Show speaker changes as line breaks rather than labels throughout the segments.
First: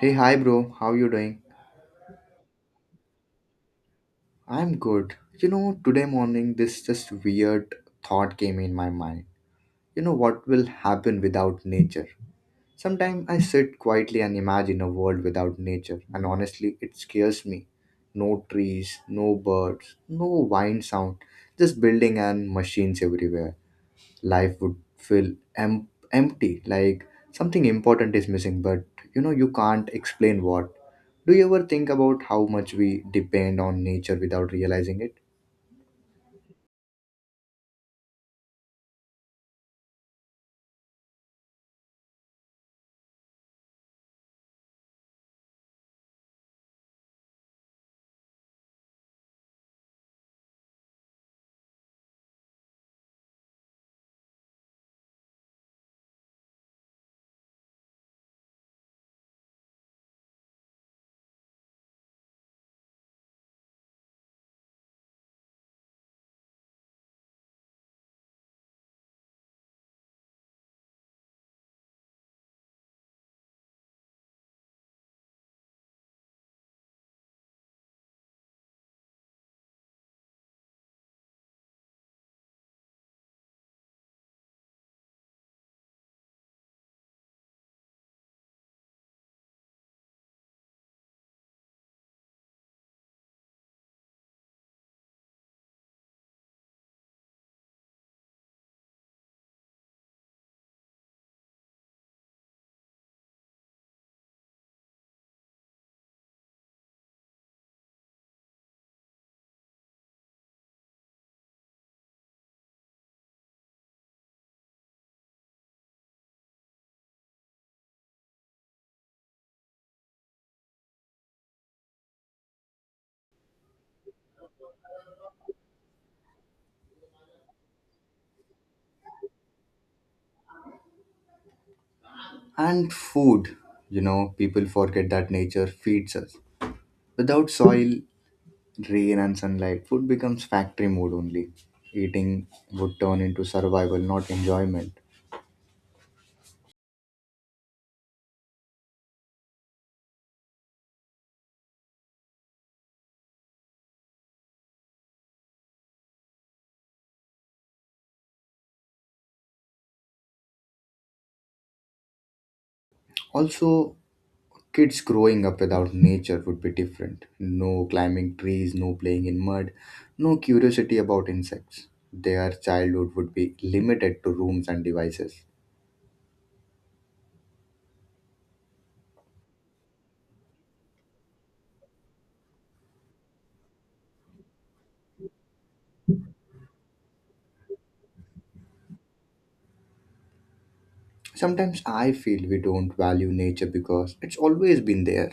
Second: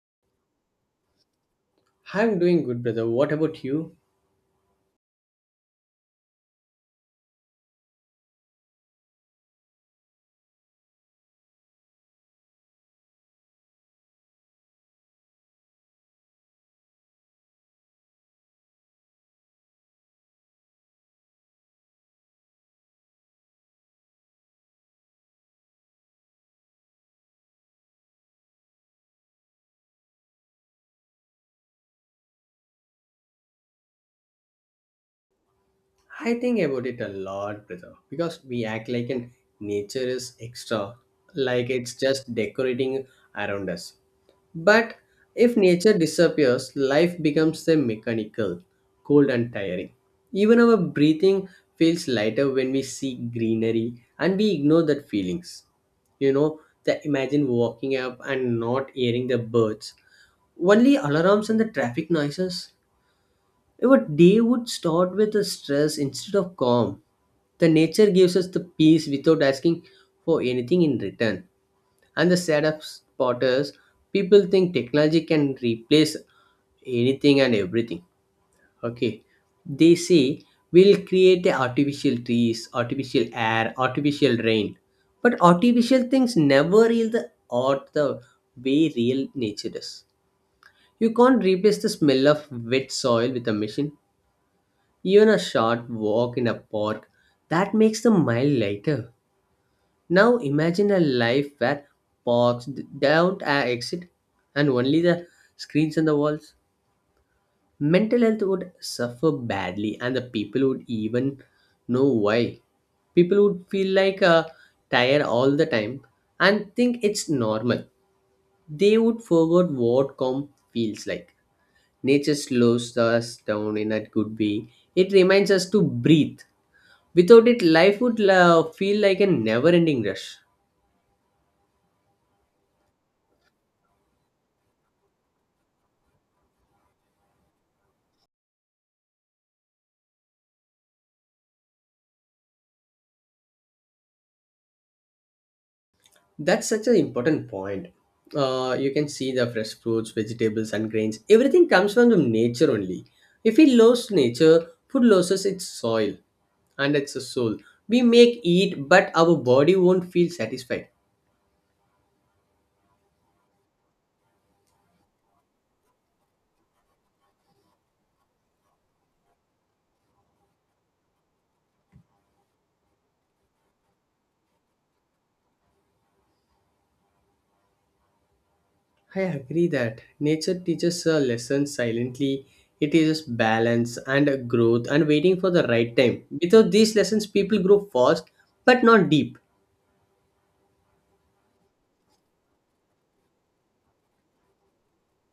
Hey, hi, bro. How you doing?
I'm doing good, brother. What about you?
I'm good. You know, today morning, this just weird thought came in my mind. You know, what will happen without nature? Sometimes I sit quietly and imagine a world without nature, and honestly, it scares me. No trees, no birds, no wind sound, just building and machines everywhere. Life would feel empty, like something important is missing, but you can't explain what. Do you ever think about how much we depend on nature without realizing it?
I think about it a lot, brother, because we act like an nature is extra, like it's just decorating around us. But if nature disappears, life becomes a mechanical, cold and tiring. Even our breathing feels lighter when we see greenery and we ignore that feelings. You know, the imagine walking up and not hearing the birds, only alarms and the traffic noises. Our day would start with a stress instead of calm. The nature gives us the peace without asking for anything in return. And the saddest part is people think technology can replace anything and everything. Okay. They say we'll create the artificial trees, artificial air, artificial rain. But artificial things never yield the art the way real nature does. You can't replace the smell of wet soil with a machine. Even a short walk in a park that makes the mile lighter. Now imagine a life where parks don't exist and only the screens and the walls. Mental health would suffer badly, and the people would even know why. People would feel like tired all the time and think it's normal. They would forget what calm feels like. Nature slows us down in a good way. It reminds us to breathe. Without it, life would feel like a never ending rush.
And food, people forget that nature feeds us. Without soil, rain and sunlight, food becomes factory mode only. Eating would turn into survival, not enjoyment.
That's such an important point. You can see the fresh fruits, vegetables, and grains. Everything comes from the nature only. If we lose nature, food loses its soil and its soul. We make eat, but our body won't feel satisfied.
Also, kids growing up without nature would be different. No climbing trees, no playing in mud, no curiosity about insects. Their childhood would be limited to rooms and devices.
I agree that nature teaches a lesson silently. It teaches balance and growth and waiting for the right time. Without these lessons, people grow fast but not deep.
Sometimes I feel we don't value nature because it's always been there.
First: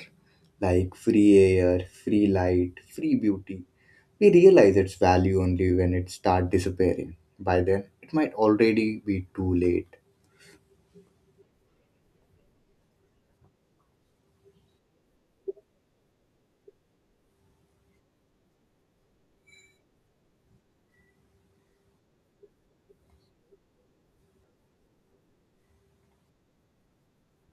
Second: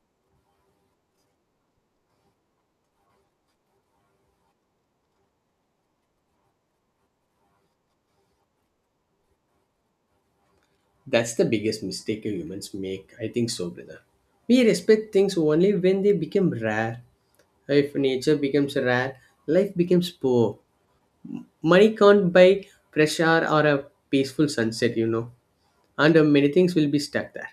Like free air, free light, free beauty. We realize its value only when it starts disappearing. By then, it might already be too late.
That's the biggest mistake humans make, I think so, brother. We respect things only when they become rare. If nature becomes rare, life becomes poor. Money can't buy fresh air or a peaceful sunset, you know. And many things will be stuck there.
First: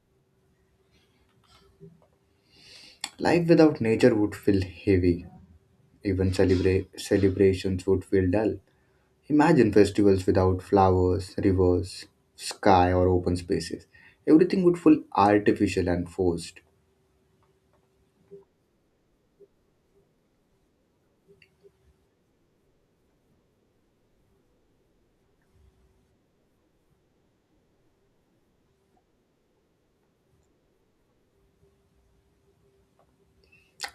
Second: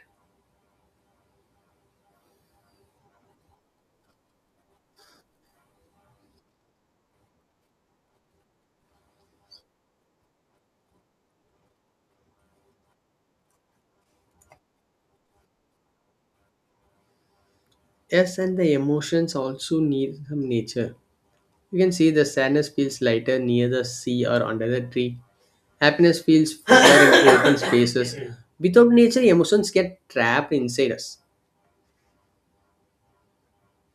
Life without nature would feel heavy. Even celebrations would feel dull. Imagine festivals without flowers, rivers, sky, or open spaces. Everything would feel artificial and forced.
Yes, and the emotions also need some nature. You can see the sadness feels lighter near the sea or under the tree. Happiness feels fuller in open spaces. Without nature, emotions get trapped inside us.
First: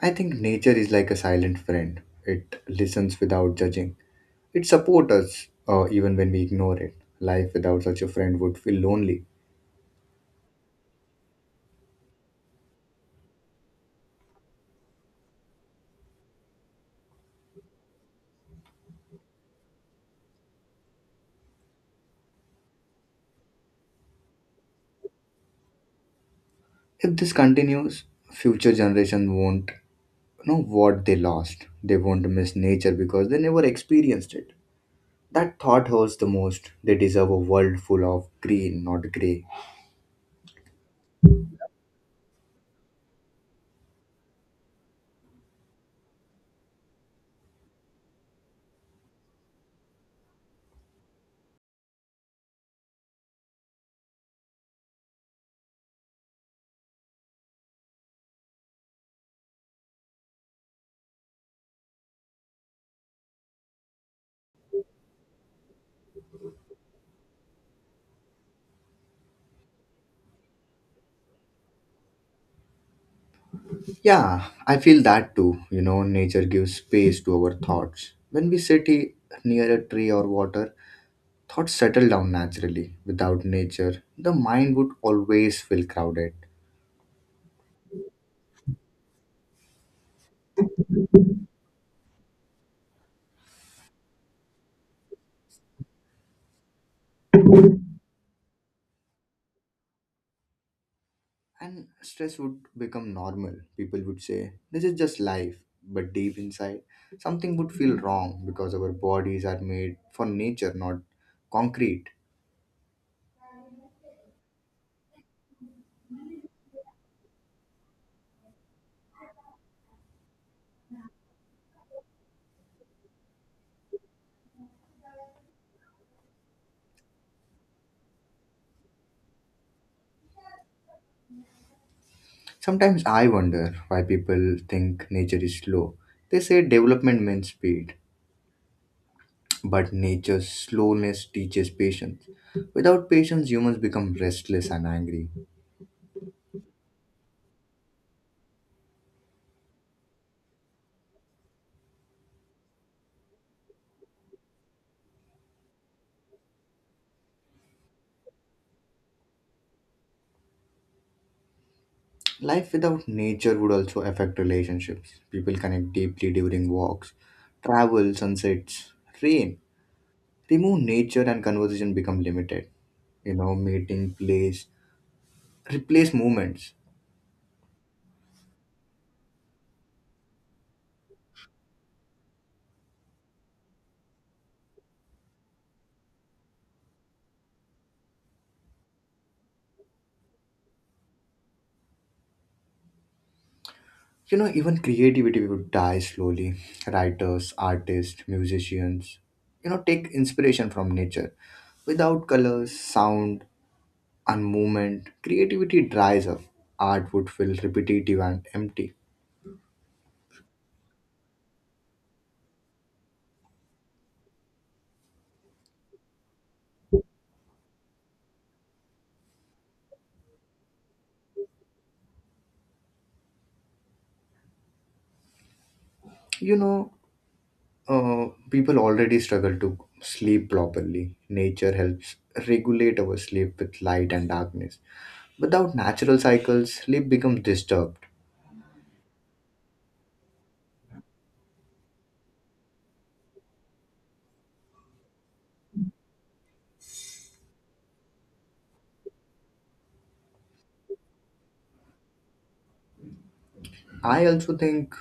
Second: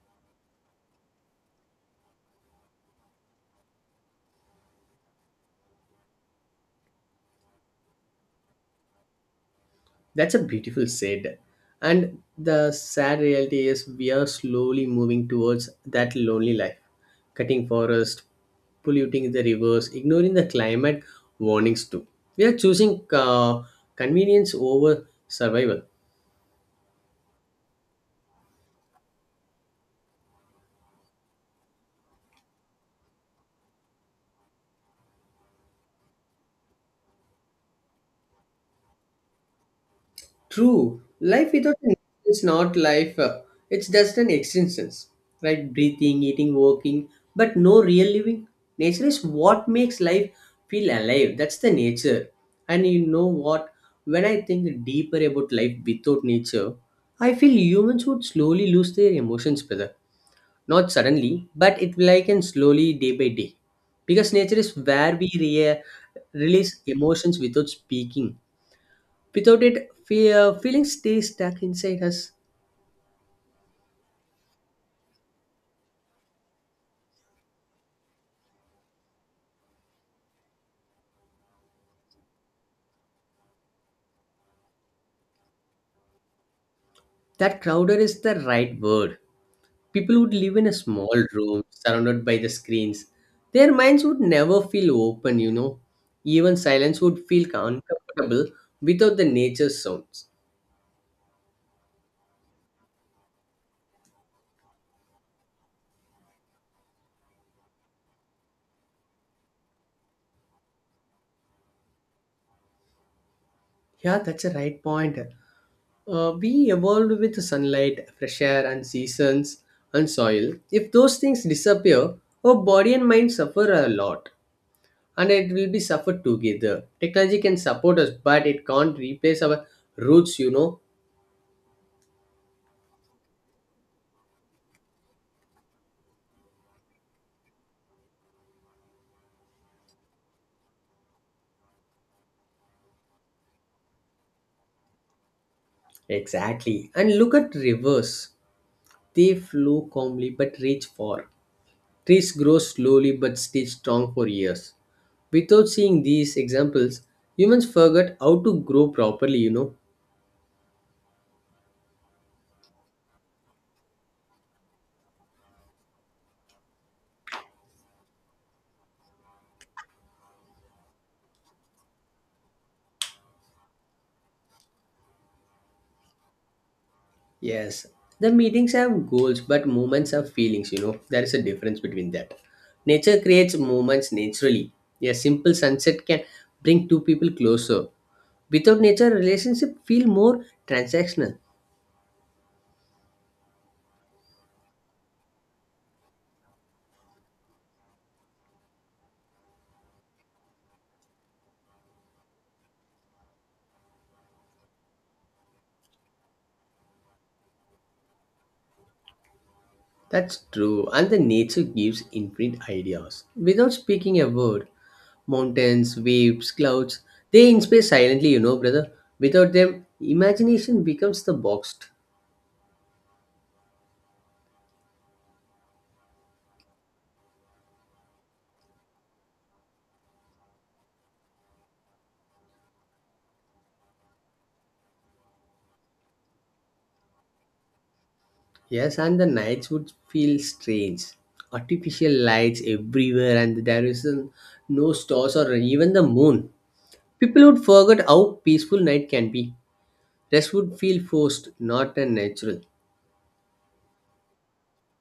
I think nature is like a silent friend. It listens without judging. It supports us even when we ignore it. Life without such a friend would feel lonely.
That's a beautiful said. And the sad reality is we are slowly moving towards that lonely life. Cutting forest, polluting the rivers, ignoring the climate warnings too. We are choosing convenience over survival.
If this continues, future generations won't know what they lost. They won't miss nature because they never experienced it. That thought hurts the most. They deserve a world full of green, not grey.
True. Life without a nap is not life. It's just an existence, right? Breathing, eating, working, but no real living. Nature is what makes life feel alive. That's the nature. And you know what? When I think deeper about life without nature, I feel humans would slowly lose their emotions, brother. Not suddenly, but it will like and slowly day by day. Because nature is where we release emotions without speaking. Without it, fear, feelings stay stuck inside us.
Yeah, I feel that too. You know, nature gives space to our thoughts. When we sit near a tree or water, thoughts settle down naturally. Without nature, the mind would always feel crowded,
That crowder is the right word. People would live in a small room surrounded by the screens. Their minds would never feel open, you know. Even silence would feel uncomfortable without the nature sounds.
and stress would become normal. People would say, "This is just life." But deep inside, something would feel wrong, because our bodies are made for nature, not concrete.
Yeah, that's a right point. We evolved with the sunlight, fresh air, and seasons and soil. If those things disappear, our body and mind suffer a lot. And it will be suffered together. Technology can support us, but it can't replace our roots, you know.
Sometimes I wonder why people think nature is slow. They say development means speed, but nature's slowness teaches patience. Without patience, humans become restless and angry.
Exactly. And look at rivers. They flow calmly but reach far. Trees grow slowly but stay strong for years. Without seeing these examples, humans forget how to grow properly, you know.
Life without nature would also affect relationships. People connect deeply during walks, travel, sunsets, rain. Remove nature and conversation become limited. You know, meeting, place, replace movements.
Yes, the meetings have goals, but moments have feelings, you know. There is a difference between that. Nature creates moments naturally. A simple sunset can bring two people closer. Without nature, relationship feel more transactional.
You know, even creativity would die slowly. Writers, artists, musicians, you know, take inspiration from nature. Without colors, sound, and movement, creativity dries up. Art would feel repetitive and empty.
That's true. And the nature gives infinite ideas. Without speaking a word, mountains, waves, clouds, they inspire silently, you know, brother. Without them, imagination becomes the box.
You know, people already struggle to sleep properly. Nature helps regulate our sleep with light and darkness. Without natural cycles, sleep becomes disturbed.
Yes, and the nights would feel strange. Artificial lights everywhere, and there is no stars or even the moon. People would forget how peaceful night can be. Rest would feel forced, not unnatural.
I also think,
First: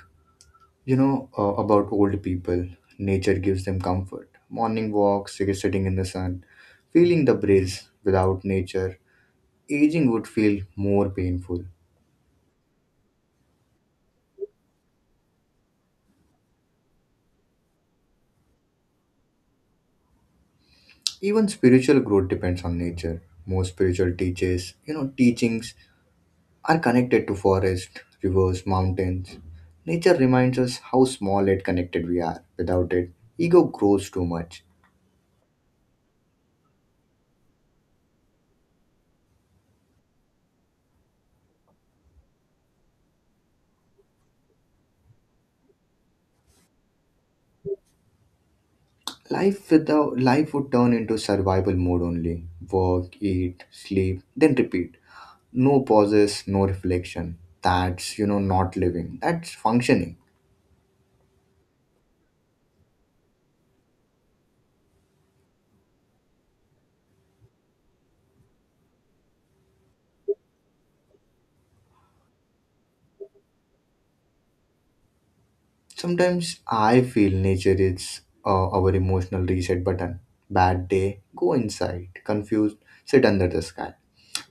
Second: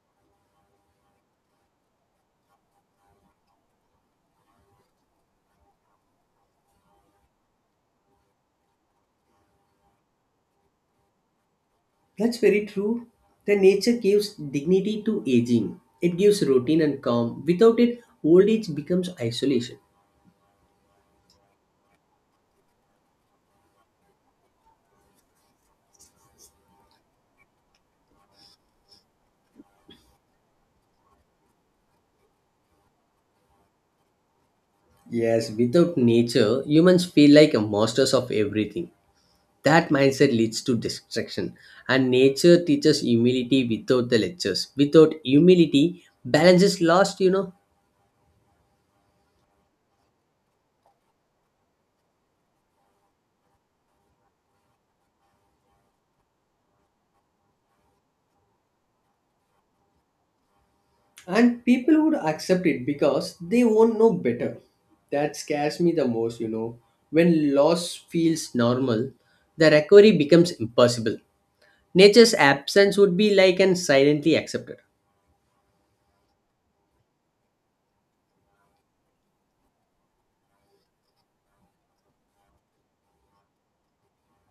you know, about old people. Nature gives them comfort. Morning walks, sitting in the sun, feeling the breeze. Without nature, aging would feel more painful.
That's very true. The nature gives dignity to aging. It gives routine and calm. Without it, old age becomes isolation.
Even spiritual growth depends on nature. Most spiritual teachers, you know, teachings are connected to forest, rivers, mountains. Nature reminds us how small and connected we are. Without it, ego grows too much.
Yes, without nature, humans feel like masters of everything. That mindset leads to distraction, and nature teaches humility without the lectures. Without humility, balance is lost, you know.
Life without life would turn into survival mode only. Work, eat, sleep, then repeat. No pauses, no reflection. That's, you know, not living. That's functioning.
And people would accept it because they won't know better. That scares me the most, you know. When loss feels normal, the recovery becomes impossible. Nature's absence would be like and silently accepted.
Sometimes I feel nature is our emotional reset button. Bad day, go inside. Confused, sit under the sky.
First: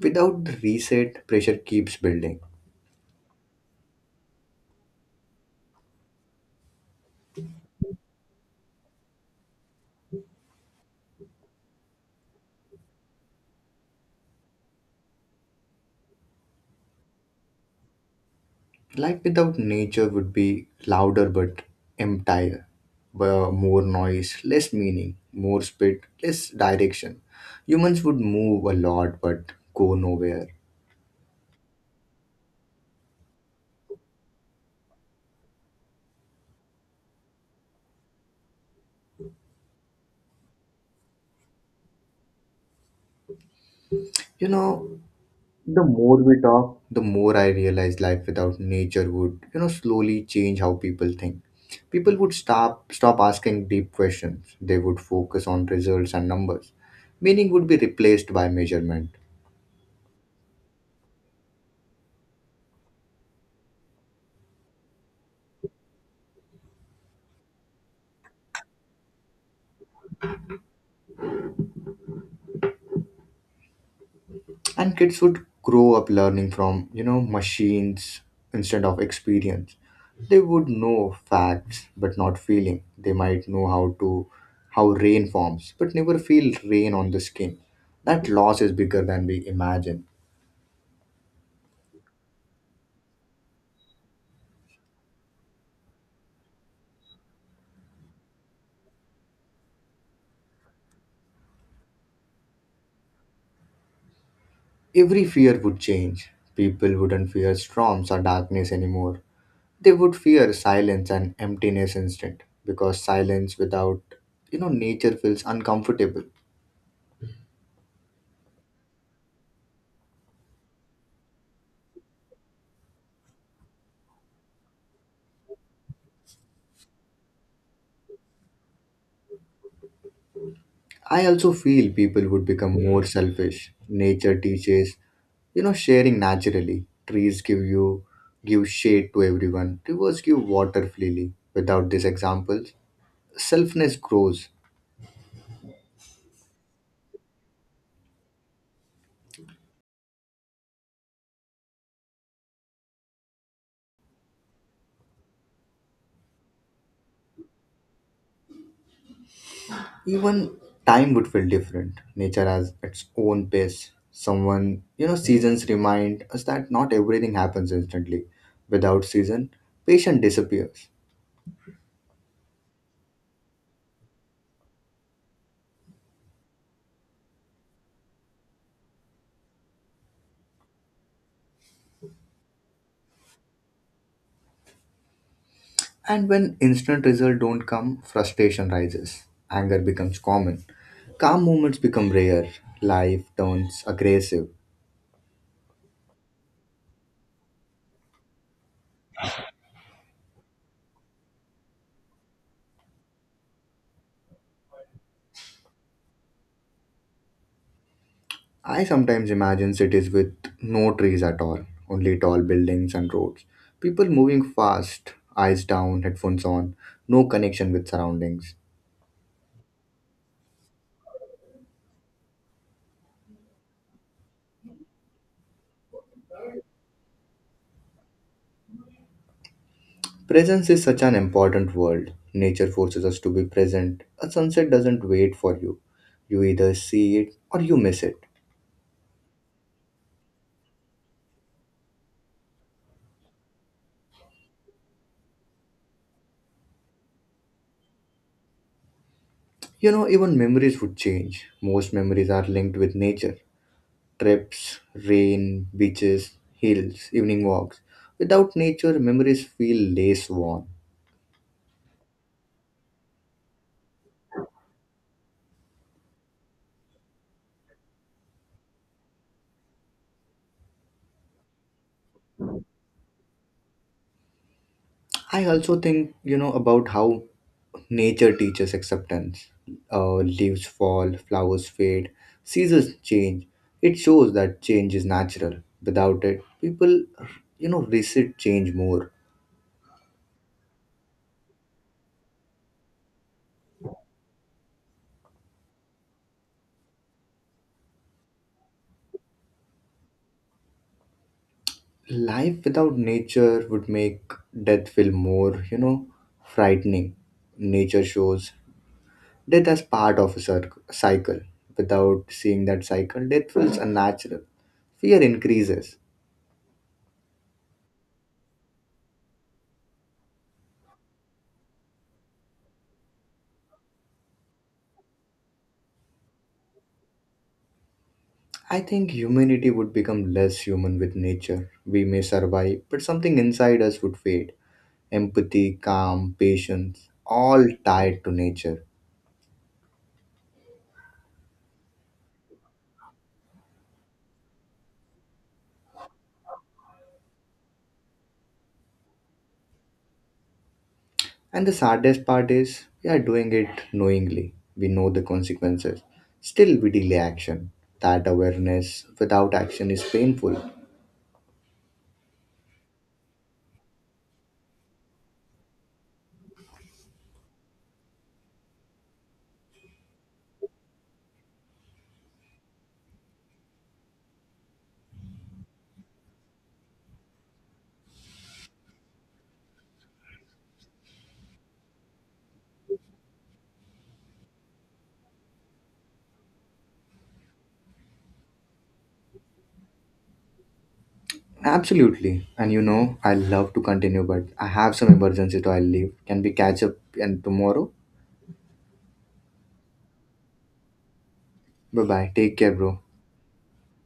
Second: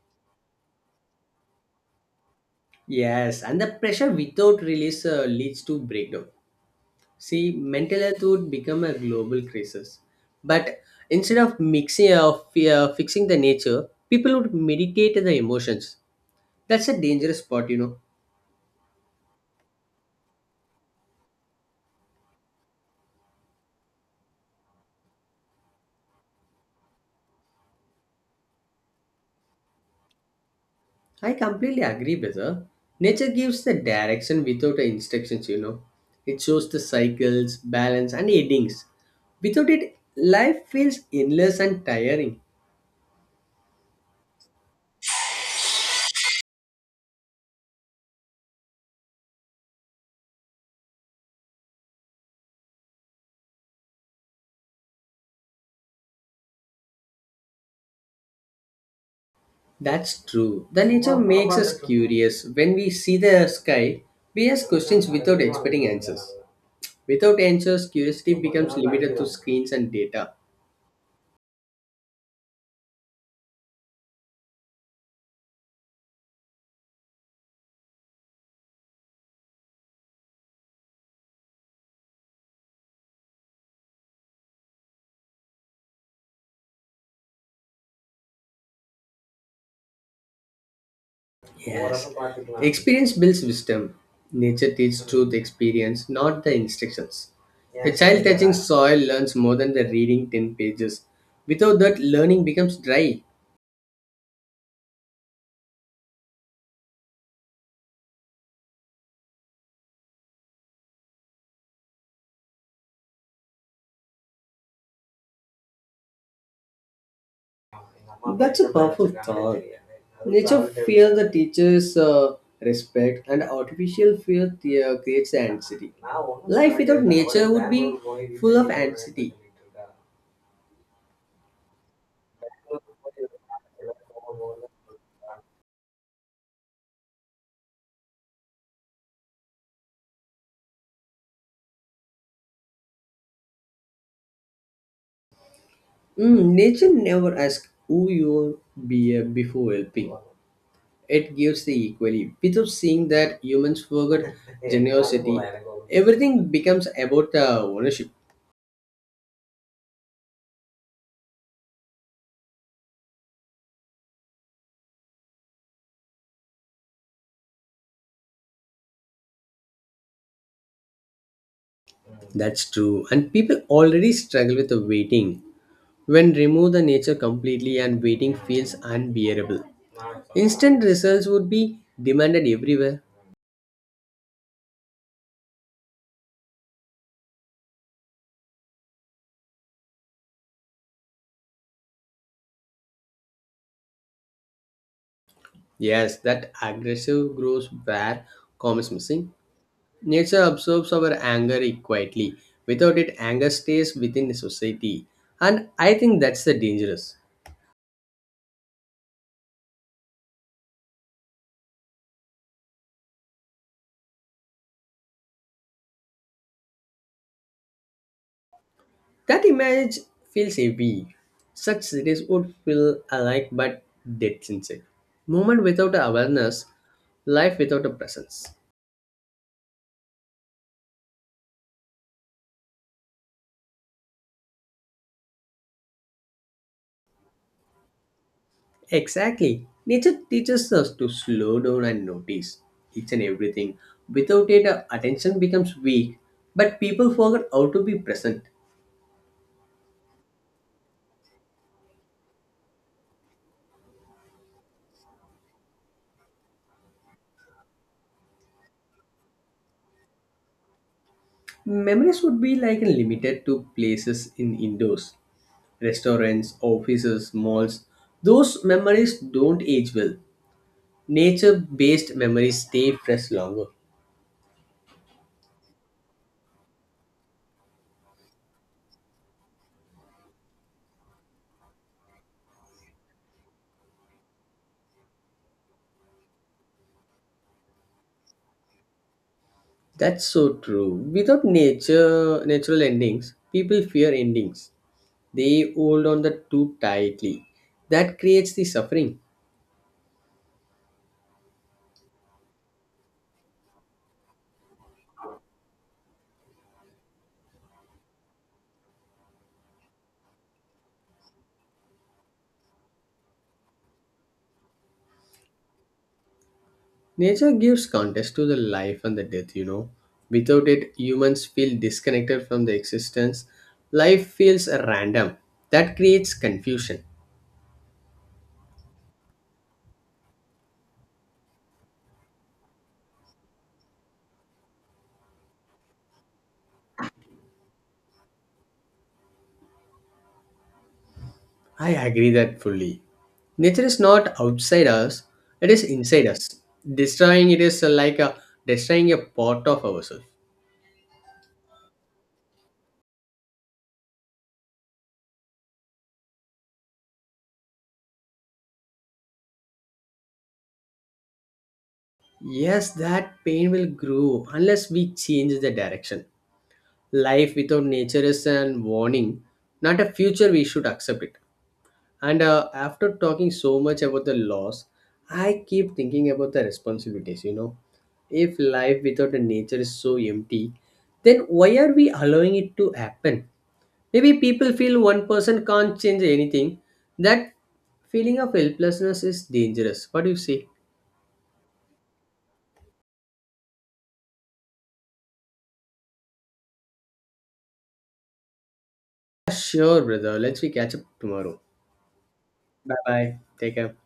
Without the reset, pressure keeps building.
Yes, and the pressure without release leads to breakdown. See, mental health would become a global crisis. But instead of mixing of fixing the nature, people would meditate the emotions. That's a dangerous part, you know.
Life without nature would be louder but emptier. Where More noise, less meaning, more speed, less direction. Humans would move a lot but go nowhere.
I completely agree with her. Nature gives the direction without the instructions, you know. It shows the cycles, balance, and endings. Without it, life feels endless and tiring.
You know, the more we talk, the more I realize life without nature would, you know, slowly change how people think. People would stop asking deep questions. They would focus on results and numbers. Meaning would be replaced by measurement.
That's true. The nature makes us curious. When we see the sky, we ask questions without expecting answers. Without answers, curiosity becomes limited to screens and data.
And kids would grow up learning from, machines, instead of experience. They would know facts but not feeling. They might know how to, how rain forms, but never feel rain on the skin. That loss is bigger than we imagine.
Yes. Experience builds wisdom. Nature teaches through the experience, not the instructions. A child touching soil learns more than the reading 10 pages. Without that, learning becomes dry.
Every fear would change. People wouldn't fear storms or darkness anymore. They would fear silence and emptiness instead, because silence without, nature, feels uncomfortable.
That's a powerful thought. Nature fears the teacher's respect, and artificial fear creates the anxiety. Life without nature would be full of anxiety.
I also feel people would become more selfish. Nature teaches, you know, sharing naturally. Trees give shade to everyone. Rivers give water freely. Without these examples, selfness grows.
Mm, nature never asks who you be before helping. It gives the equally. Without seeing that humans forget generosity, everything becomes about ownership.
Even time would feel different. Nature has its own pace. Someone, you know, seasons remind us that not everything happens instantly. Without season, patience disappears.
That's true. And people already struggle with the waiting. When remove the nature completely and waiting feels unbearable. Instant results would be demanded everywhere.
And when instant results don't come, frustration rises. Anger becomes common. Calm moments become rare. Life turns aggressive.
Yes, that aggressive grows where calm is missing. Nature absorbs our anger quietly. Without it, anger stays within the society. And I think that's the dangerous.
I sometimes imagine cities with no trees at all, only tall buildings and roads. People moving fast, eyes down, headphones on, no connection with surroundings.
That image feels heavy. Such cities would feel alike but dead sincere. Moment without awareness, life without a presence.
Presence is such an important word. Nature forces us to be present. A sunset doesn't wait for you. You either see it or you miss it.
Exactly. Nature teaches us to slow down and notice each and everything. Without it, our attention becomes weak, but people forget how to be present.
You know, even memories would change. Most memories are linked with nature: trips, rain, beaches, hills, evening walks. Without nature, memories feel less warm.
Memories would be like limited to places in indoors, restaurants, offices, malls. Those memories don't age well. Nature based memories stay fresh longer.
I also think, you know, about how nature teaches acceptance. Leaves fall, flowers fade, seasons change. It shows that change is natural. Without it, people, you know, resist change more.
That's so true. Without nature natural endings, people fear endings. They hold on that too tightly. That creates the suffering.
Life without nature would make death feel more, you know, frightening. Nature shows death as part of a cycle. Without seeing that cycle, death feels unnatural. Fear increases.
Nature gives context to the life and the death, you know. Without it, humans feel disconnected from the existence. Life feels random. That creates confusion.
I think humanity would become less human with nature. We may survive, but something inside us would fade. Empathy, calm, patience, all tied to nature.
I agree that fully. Nature is not outside us, it is inside us. Destroying it is like destroying a part of ourselves.
And the saddest part is, we are doing it knowingly. We know the consequences. Still, we delay action. That awareness without action is painful.
Yes, that pain will grow unless we change the direction. Life without nature is an warning, not a future we should accept it. And after talking so much about the loss, I keep thinking about the responsibilities. You know, if life without the nature is so empty, then why are we allowing it to happen? Maybe people feel one person can't change anything. That feeling of helplessness is dangerous. What do you say?
Absolutely. And you know, I love to continue, but I have some emergency to I leave. Can we catch up and tomorrow?
Yeah, sure, brother. Let's we catch up tomorrow.
Bye bye. Take care,
Bye
bro.
bye. Take care.